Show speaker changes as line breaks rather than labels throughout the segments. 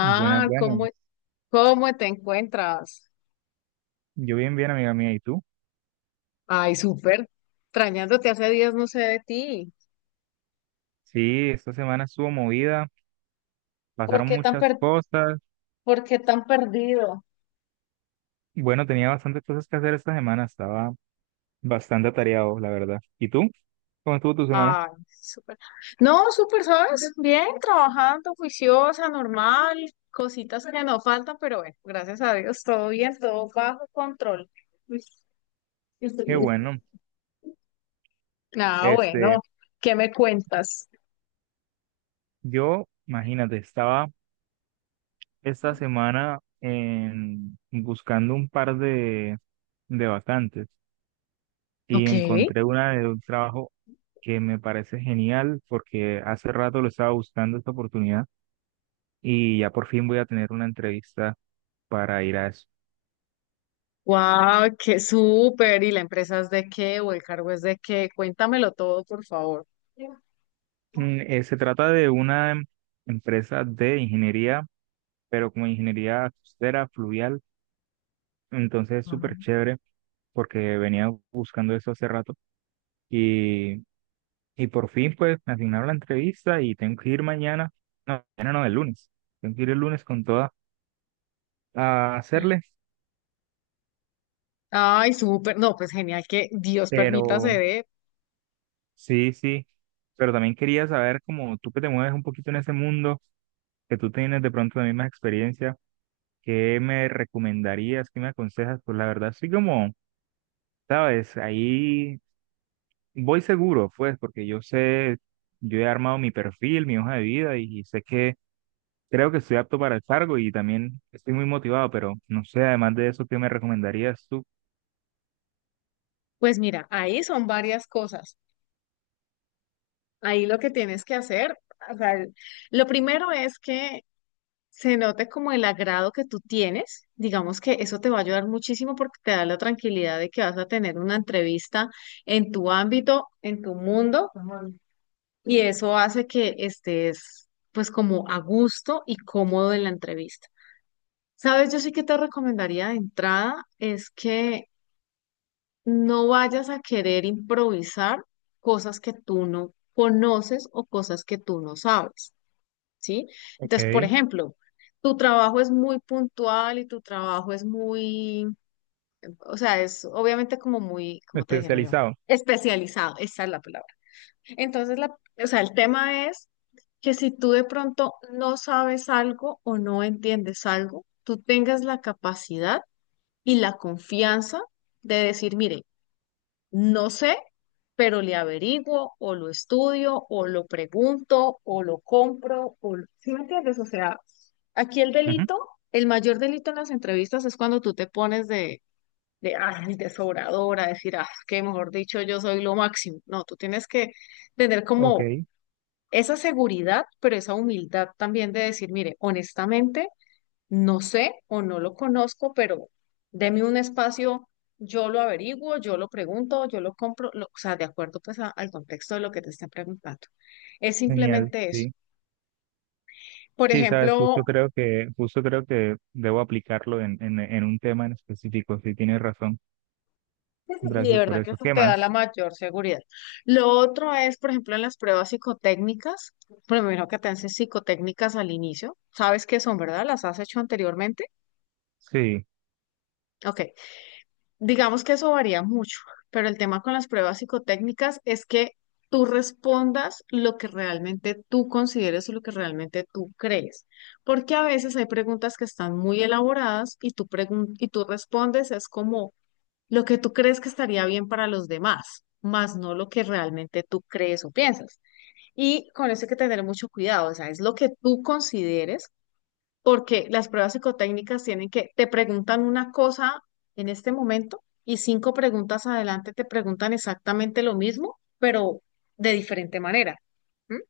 Buenas, buenas.
¿cómo, cómo te encuentras?
Yo bien, bien, amiga mía. ¿Y tú?
Ay, súper. Extrañándote hace días, no sé de ti.
Sí, esta semana estuvo movida,
¿Por
pasaron
qué tan
muchas
per-
cosas.
por qué tan perdido?
Bueno, tenía bastantes cosas que hacer esta semana, estaba bastante atareado, la verdad. ¿Y tú? ¿Cómo estuvo tu semana?
Ay, súper. No, súper, ¿sabes? Bien, trabajando, juiciosa, normal, cositas que no faltan, pero bueno, gracias a Dios, todo bien, todo bajo control.
Qué bueno.
Ah,
Este,
bueno, ¿qué me cuentas?
yo, imagínate, estaba esta semana buscando un par de vacantes y
Ok.
encontré una de un trabajo que me parece genial porque hace rato lo estaba buscando esta oportunidad. Y ya por fin voy a tener una entrevista para ir a eso.
Wow, qué súper. ¿Y la empresa es de qué o el cargo es de qué? Cuéntamelo todo, por favor.
Se trata de una empresa de ingeniería, pero como ingeniería costera, fluvial, entonces es
Ah.
súper chévere porque venía buscando eso hace rato y, y por fin pues me asignaron la entrevista y tengo que ir mañana no, el lunes, tengo que ir el lunes con toda a hacerle,
Ay, súper. No, pues genial que Dios permita se
pero
dé.
sí, sí, pero también quería saber como tú que te mueves un poquito en ese mundo, que tú tienes de pronto la misma experiencia. ¿Qué me recomendarías? ¿Qué me aconsejas? Pues la verdad, sí como, sabes, ahí voy seguro, pues, porque yo sé, yo he armado mi perfil, mi hoja de vida sé que creo que estoy apto para el cargo y también estoy muy motivado, pero no sé, además de eso, ¿qué me recomendarías tú?
Pues mira, ahí son varias cosas. Ahí lo que tienes que hacer, o sea, lo primero es que se note como el agrado que tú tienes. Digamos que eso te va a ayudar muchísimo porque te da la tranquilidad de que vas a tener una entrevista en tu ámbito, en tu mundo. Y eso hace que estés pues como a gusto y cómodo en la entrevista. Sabes, yo sí que te recomendaría de entrada es que no vayas a querer improvisar cosas que tú no conoces o cosas que tú no sabes, ¿sí?
Ok,
Entonces, por ejemplo, tu trabajo es muy puntual y tu trabajo es muy, o sea, es obviamente como muy, ¿cómo te dijera yo?
especializado.
Especializado, esa es la palabra. Entonces, la, o sea, el tema es que si tú de pronto no sabes algo o no entiendes algo, tú tengas la capacidad y la confianza de decir, mire, no sé, pero le averiguo o lo estudio o lo pregunto o lo compro o lo... ¿Sí me entiendes? O sea, aquí el
Ujú.
delito, el mayor delito en las entrevistas es cuando tú te pones de, ay, de sobradora, decir, ah, que mejor dicho, yo soy lo máximo. No, tú tienes que tener
Ok,
como esa seguridad, pero esa humildad también de decir, mire, honestamente, no sé o no lo conozco, pero deme un espacio, yo lo averiguo, yo lo pregunto, yo lo compro, o sea, de acuerdo pues al contexto de lo que te están preguntando. Es
genial,
simplemente eso.
sí.
Por
Sí, sabes,
ejemplo,
justo creo que debo aplicarlo en un tema en específico, sí, tienes razón.
y de
Gracias por
verdad que
eso.
eso
¿Qué
te da la
más?
mayor seguridad. Lo otro es, por ejemplo, en las pruebas psicotécnicas, primero que te hacen psicotécnicas al inicio, ¿sabes qué son, verdad? ¿Las has hecho anteriormente?
Sí,
Ok. Digamos que eso varía mucho, pero el tema con las pruebas psicotécnicas es que tú respondas lo que realmente tú consideres o lo que realmente tú crees, porque a veces hay preguntas que están muy elaboradas y tú, y tú respondes es como lo que tú crees que estaría bien para los demás, más no lo que realmente tú crees o piensas. Y con eso hay que tener mucho cuidado, o sea, es lo que tú consideres porque las pruebas psicotécnicas tienen que, te preguntan una cosa en este momento y cinco preguntas adelante te preguntan exactamente lo mismo, pero de diferente manera. ¿M?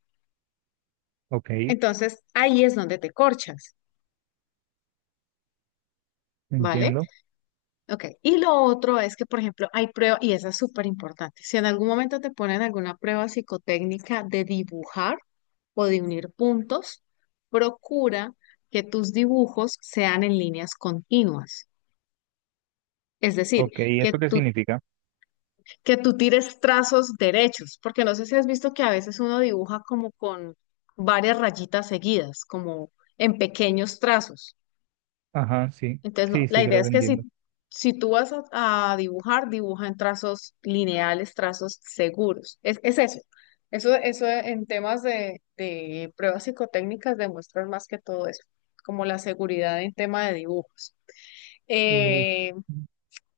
ok.
Entonces, ahí es donde te corchas, ¿vale?
Entiendo.
Ok. Y lo otro es que, por ejemplo, hay pruebas, y esa es súper importante, si en algún momento te ponen alguna prueba psicotécnica de dibujar o de unir puntos, procura que tus dibujos sean en líneas continuas. Es decir,
Ok, ¿y
que
eso qué
tú
significa?
que tú tires trazos derechos, porque no sé si has visto que a veces uno dibuja como con varias rayitas seguidas, como en pequeños trazos.
Ajá, sí.
Entonces, no,
Sí,
la
sí,
idea
creo
es
que
que
entiendo.
si, si tú vas a dibujar, dibuja en trazos lineales, trazos seguros. Es eso. Eso en temas de pruebas psicotécnicas demuestran más que todo eso, como la seguridad en tema de dibujos.
Uy,
Eh,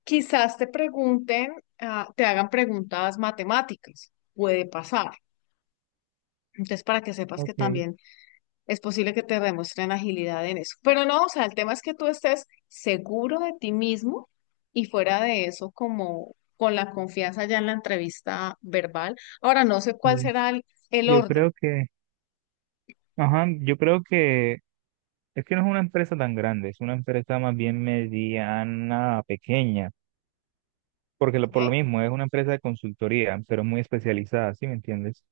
Quizás te pregunten, ah, te hagan preguntas matemáticas, puede pasar. Entonces, para que sepas que
ok.
también es posible que te demuestren agilidad en eso. Pero no, o sea, el tema es que tú estés seguro de ti mismo y fuera de eso, como con la confianza ya en la entrevista verbal. Ahora, no sé cuál
Sí.
será el
Yo
orden,
creo que, ajá, yo creo que es que no es una empresa tan grande, es una empresa más bien mediana, pequeña, porque por lo
¿ok?
mismo es una empresa de consultoría, pero muy especializada, ¿sí me entiendes?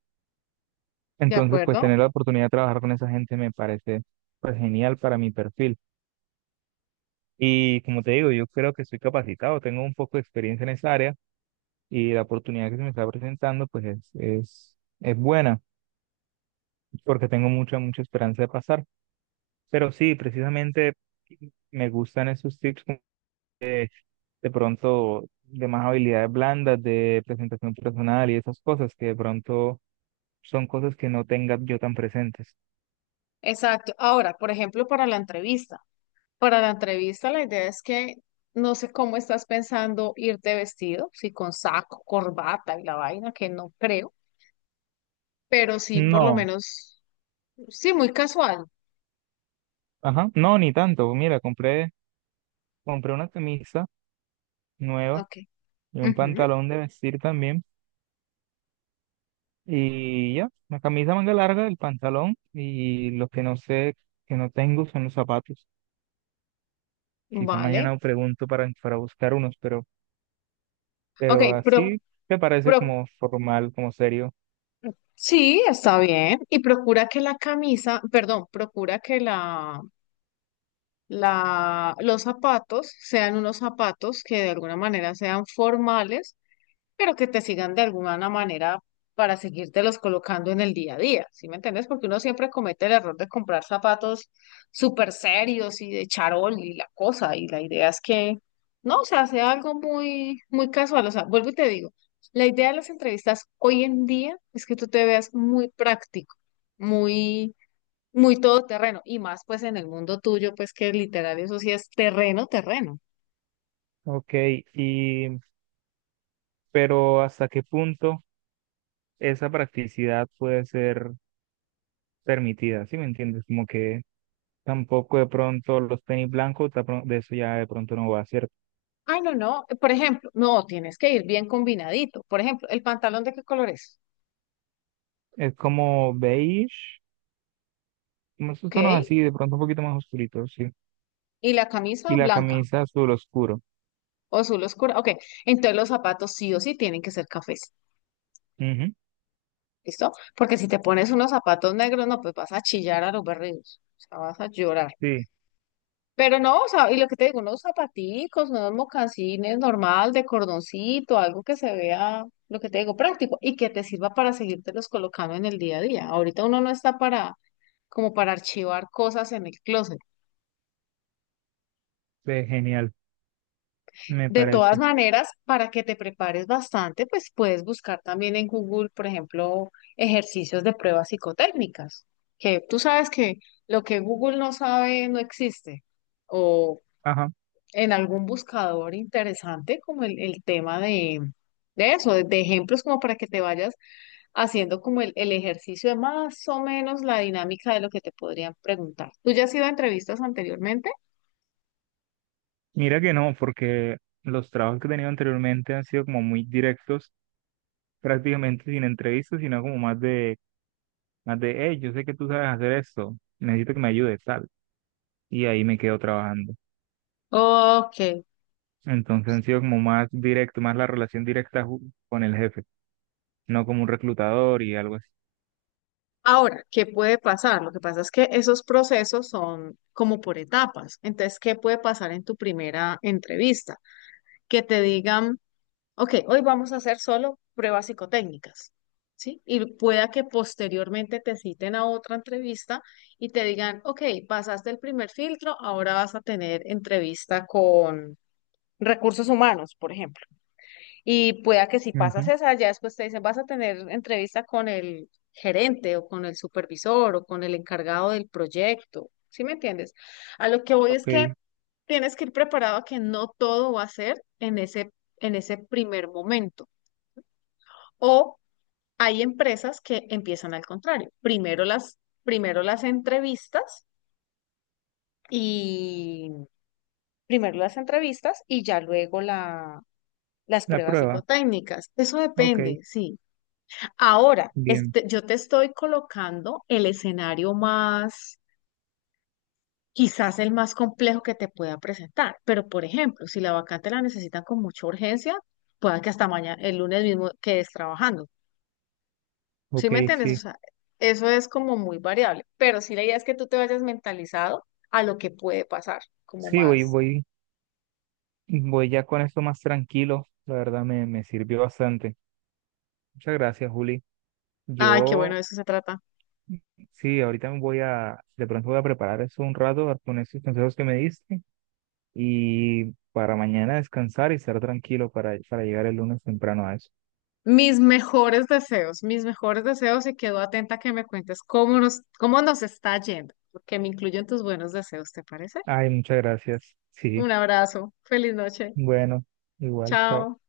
¿De
Entonces, pues
acuerdo?
tener la oportunidad de trabajar con esa gente me parece pues genial para mi perfil. Y como te digo, yo creo que soy capacitado, tengo un poco de experiencia en esa área. Y la oportunidad que se me está presentando pues es buena porque tengo mucha, mucha esperanza de pasar. Pero sí, precisamente me gustan esos tips como de pronto de más habilidades blandas, de presentación personal y esas cosas que de pronto son cosas que no tenga yo tan presentes.
Exacto. Ahora, por ejemplo, para la entrevista. Para la entrevista, la idea es que no sé cómo estás pensando irte vestido, si con saco, corbata y la vaina, que no creo, pero sí por lo
No,
menos, sí, muy casual.
ajá, no, ni tanto. Mira, compré una camisa nueva
Ok.
y un
Ujú.
pantalón de vestir también. Y ya, la camisa manga larga, el pantalón y lo que no sé, que no tengo son los zapatos. Quizá
Vale.
mañana pregunto para buscar unos,
Ok,
pero así te parece
pro,
como formal, como serio.
sí, está bien. Y procura que la camisa, perdón, procura que los zapatos sean unos zapatos que de alguna manera sean formales pero que te sigan de alguna manera para seguírtelos colocando en el día a día, ¿sí me entiendes? Porque uno siempre comete el error de comprar zapatos súper serios y de charol y la cosa, y la idea es que, no, o sea, sea algo muy, muy casual, o sea, vuelvo y te digo, la idea de las entrevistas hoy en día es que tú te veas muy práctico, muy, muy todoterreno, y más pues en el mundo tuyo, pues que literal eso sí es terreno, terreno.
Ok, y, pero ¿hasta qué punto esa practicidad puede ser permitida? ¿Sí me entiendes? Como que tampoco de pronto los tenis blancos, de de eso ya de pronto no va, ¿cierto?
Ay, no, no. Por ejemplo, no, tienes que ir bien combinadito. Por ejemplo, ¿el pantalón de qué color es?
Es como beige, como esos
¿Ok?
tonos así, de pronto un poquito más oscuritos, ¿sí?
¿Y la camisa
Y la
blanca
camisa azul oscuro.
o azul oscura? Ok. Entonces los zapatos sí o sí tienen que ser cafés.
Ujú.
¿Listo? Porque si te pones unos zapatos negros, no, pues vas a chillar a los berridos. O sea, vas a llorar.
Sí,
Pero no, o sea, y lo que te digo, unos zapaticos, unos mocasines normal, de cordoncito, algo que se vea, lo que te digo, práctico y que te sirva para seguirte los colocando en el día a día. Ahorita uno no está para como para archivar cosas en el closet.
ve genial, me
De todas
parece.
maneras, para que te prepares bastante, pues puedes buscar también en Google, por ejemplo, ejercicios de pruebas psicotécnicas, que tú sabes que lo que Google no sabe no existe. O
Ajá.
en algún buscador interesante, como el tema de eso, de ejemplos como para que te vayas haciendo como el ejercicio de más o menos la dinámica de lo que te podrían preguntar. ¿Tú ya has ido a entrevistas anteriormente?
Mira que no, porque los trabajos que he tenido anteriormente han sido como muy directos, prácticamente sin entrevistas, sino como más de, hey, yo sé que tú sabes hacer esto, necesito que me ayudes, tal. Y ahí me quedo trabajando.
Ok.
Entonces han sido como más directo, más la relación directa con el jefe, no como un reclutador y algo así.
Ahora, ¿qué puede pasar? Lo que pasa es que esos procesos son como por etapas. Entonces, ¿qué puede pasar en tu primera entrevista? Que te digan, ok, hoy vamos a hacer solo pruebas psicotécnicas, ¿sí? Y pueda que posteriormente te citen a otra entrevista y te digan, ok, pasaste el primer filtro, ahora vas a tener entrevista con recursos humanos, por ejemplo. Y pueda que si pasas
Ujú.
esa, ya después te dicen, vas a tener entrevista con el gerente o con el supervisor o con el encargado del proyecto. ¿Sí me entiendes? A lo que voy es
Ok,
que tienes que ir preparado a que no todo va a ser en ese primer momento. O hay empresas que empiezan al contrario. Primero las entrevistas y ya luego las
la
pruebas
prueba,
psicotécnicas. Eso
ok,
depende, sí. Ahora,
bien,
este, yo te estoy colocando el escenario más, quizás el más complejo que te pueda presentar, pero por ejemplo, si la vacante la necesitan con mucha urgencia, pueda que hasta mañana, el lunes mismo, quedes trabajando. ¿Sí
ok,
me entiendes? O
sí.
sea, eso es como muy variable, pero sí la idea es que tú te vayas mentalizado a lo que puede pasar, como
Sí, voy,
más,
voy. Voy ya con esto más tranquilo, la verdad me, me sirvió bastante. Muchas gracias, Juli.
ay, qué bueno,
Yo,
de eso se trata.
sí, ahorita me voy a, de pronto voy a preparar eso un rato con esos consejos que me diste y para mañana descansar y estar tranquilo para llegar el lunes temprano a eso.
Mis mejores deseos y quedo atenta a que me cuentes cómo cómo nos está yendo, porque me incluyen tus buenos deseos, ¿te parece?
Ay, muchas gracias.
Un
Sí,
abrazo, feliz noche,
bueno, igual, chao.
chao.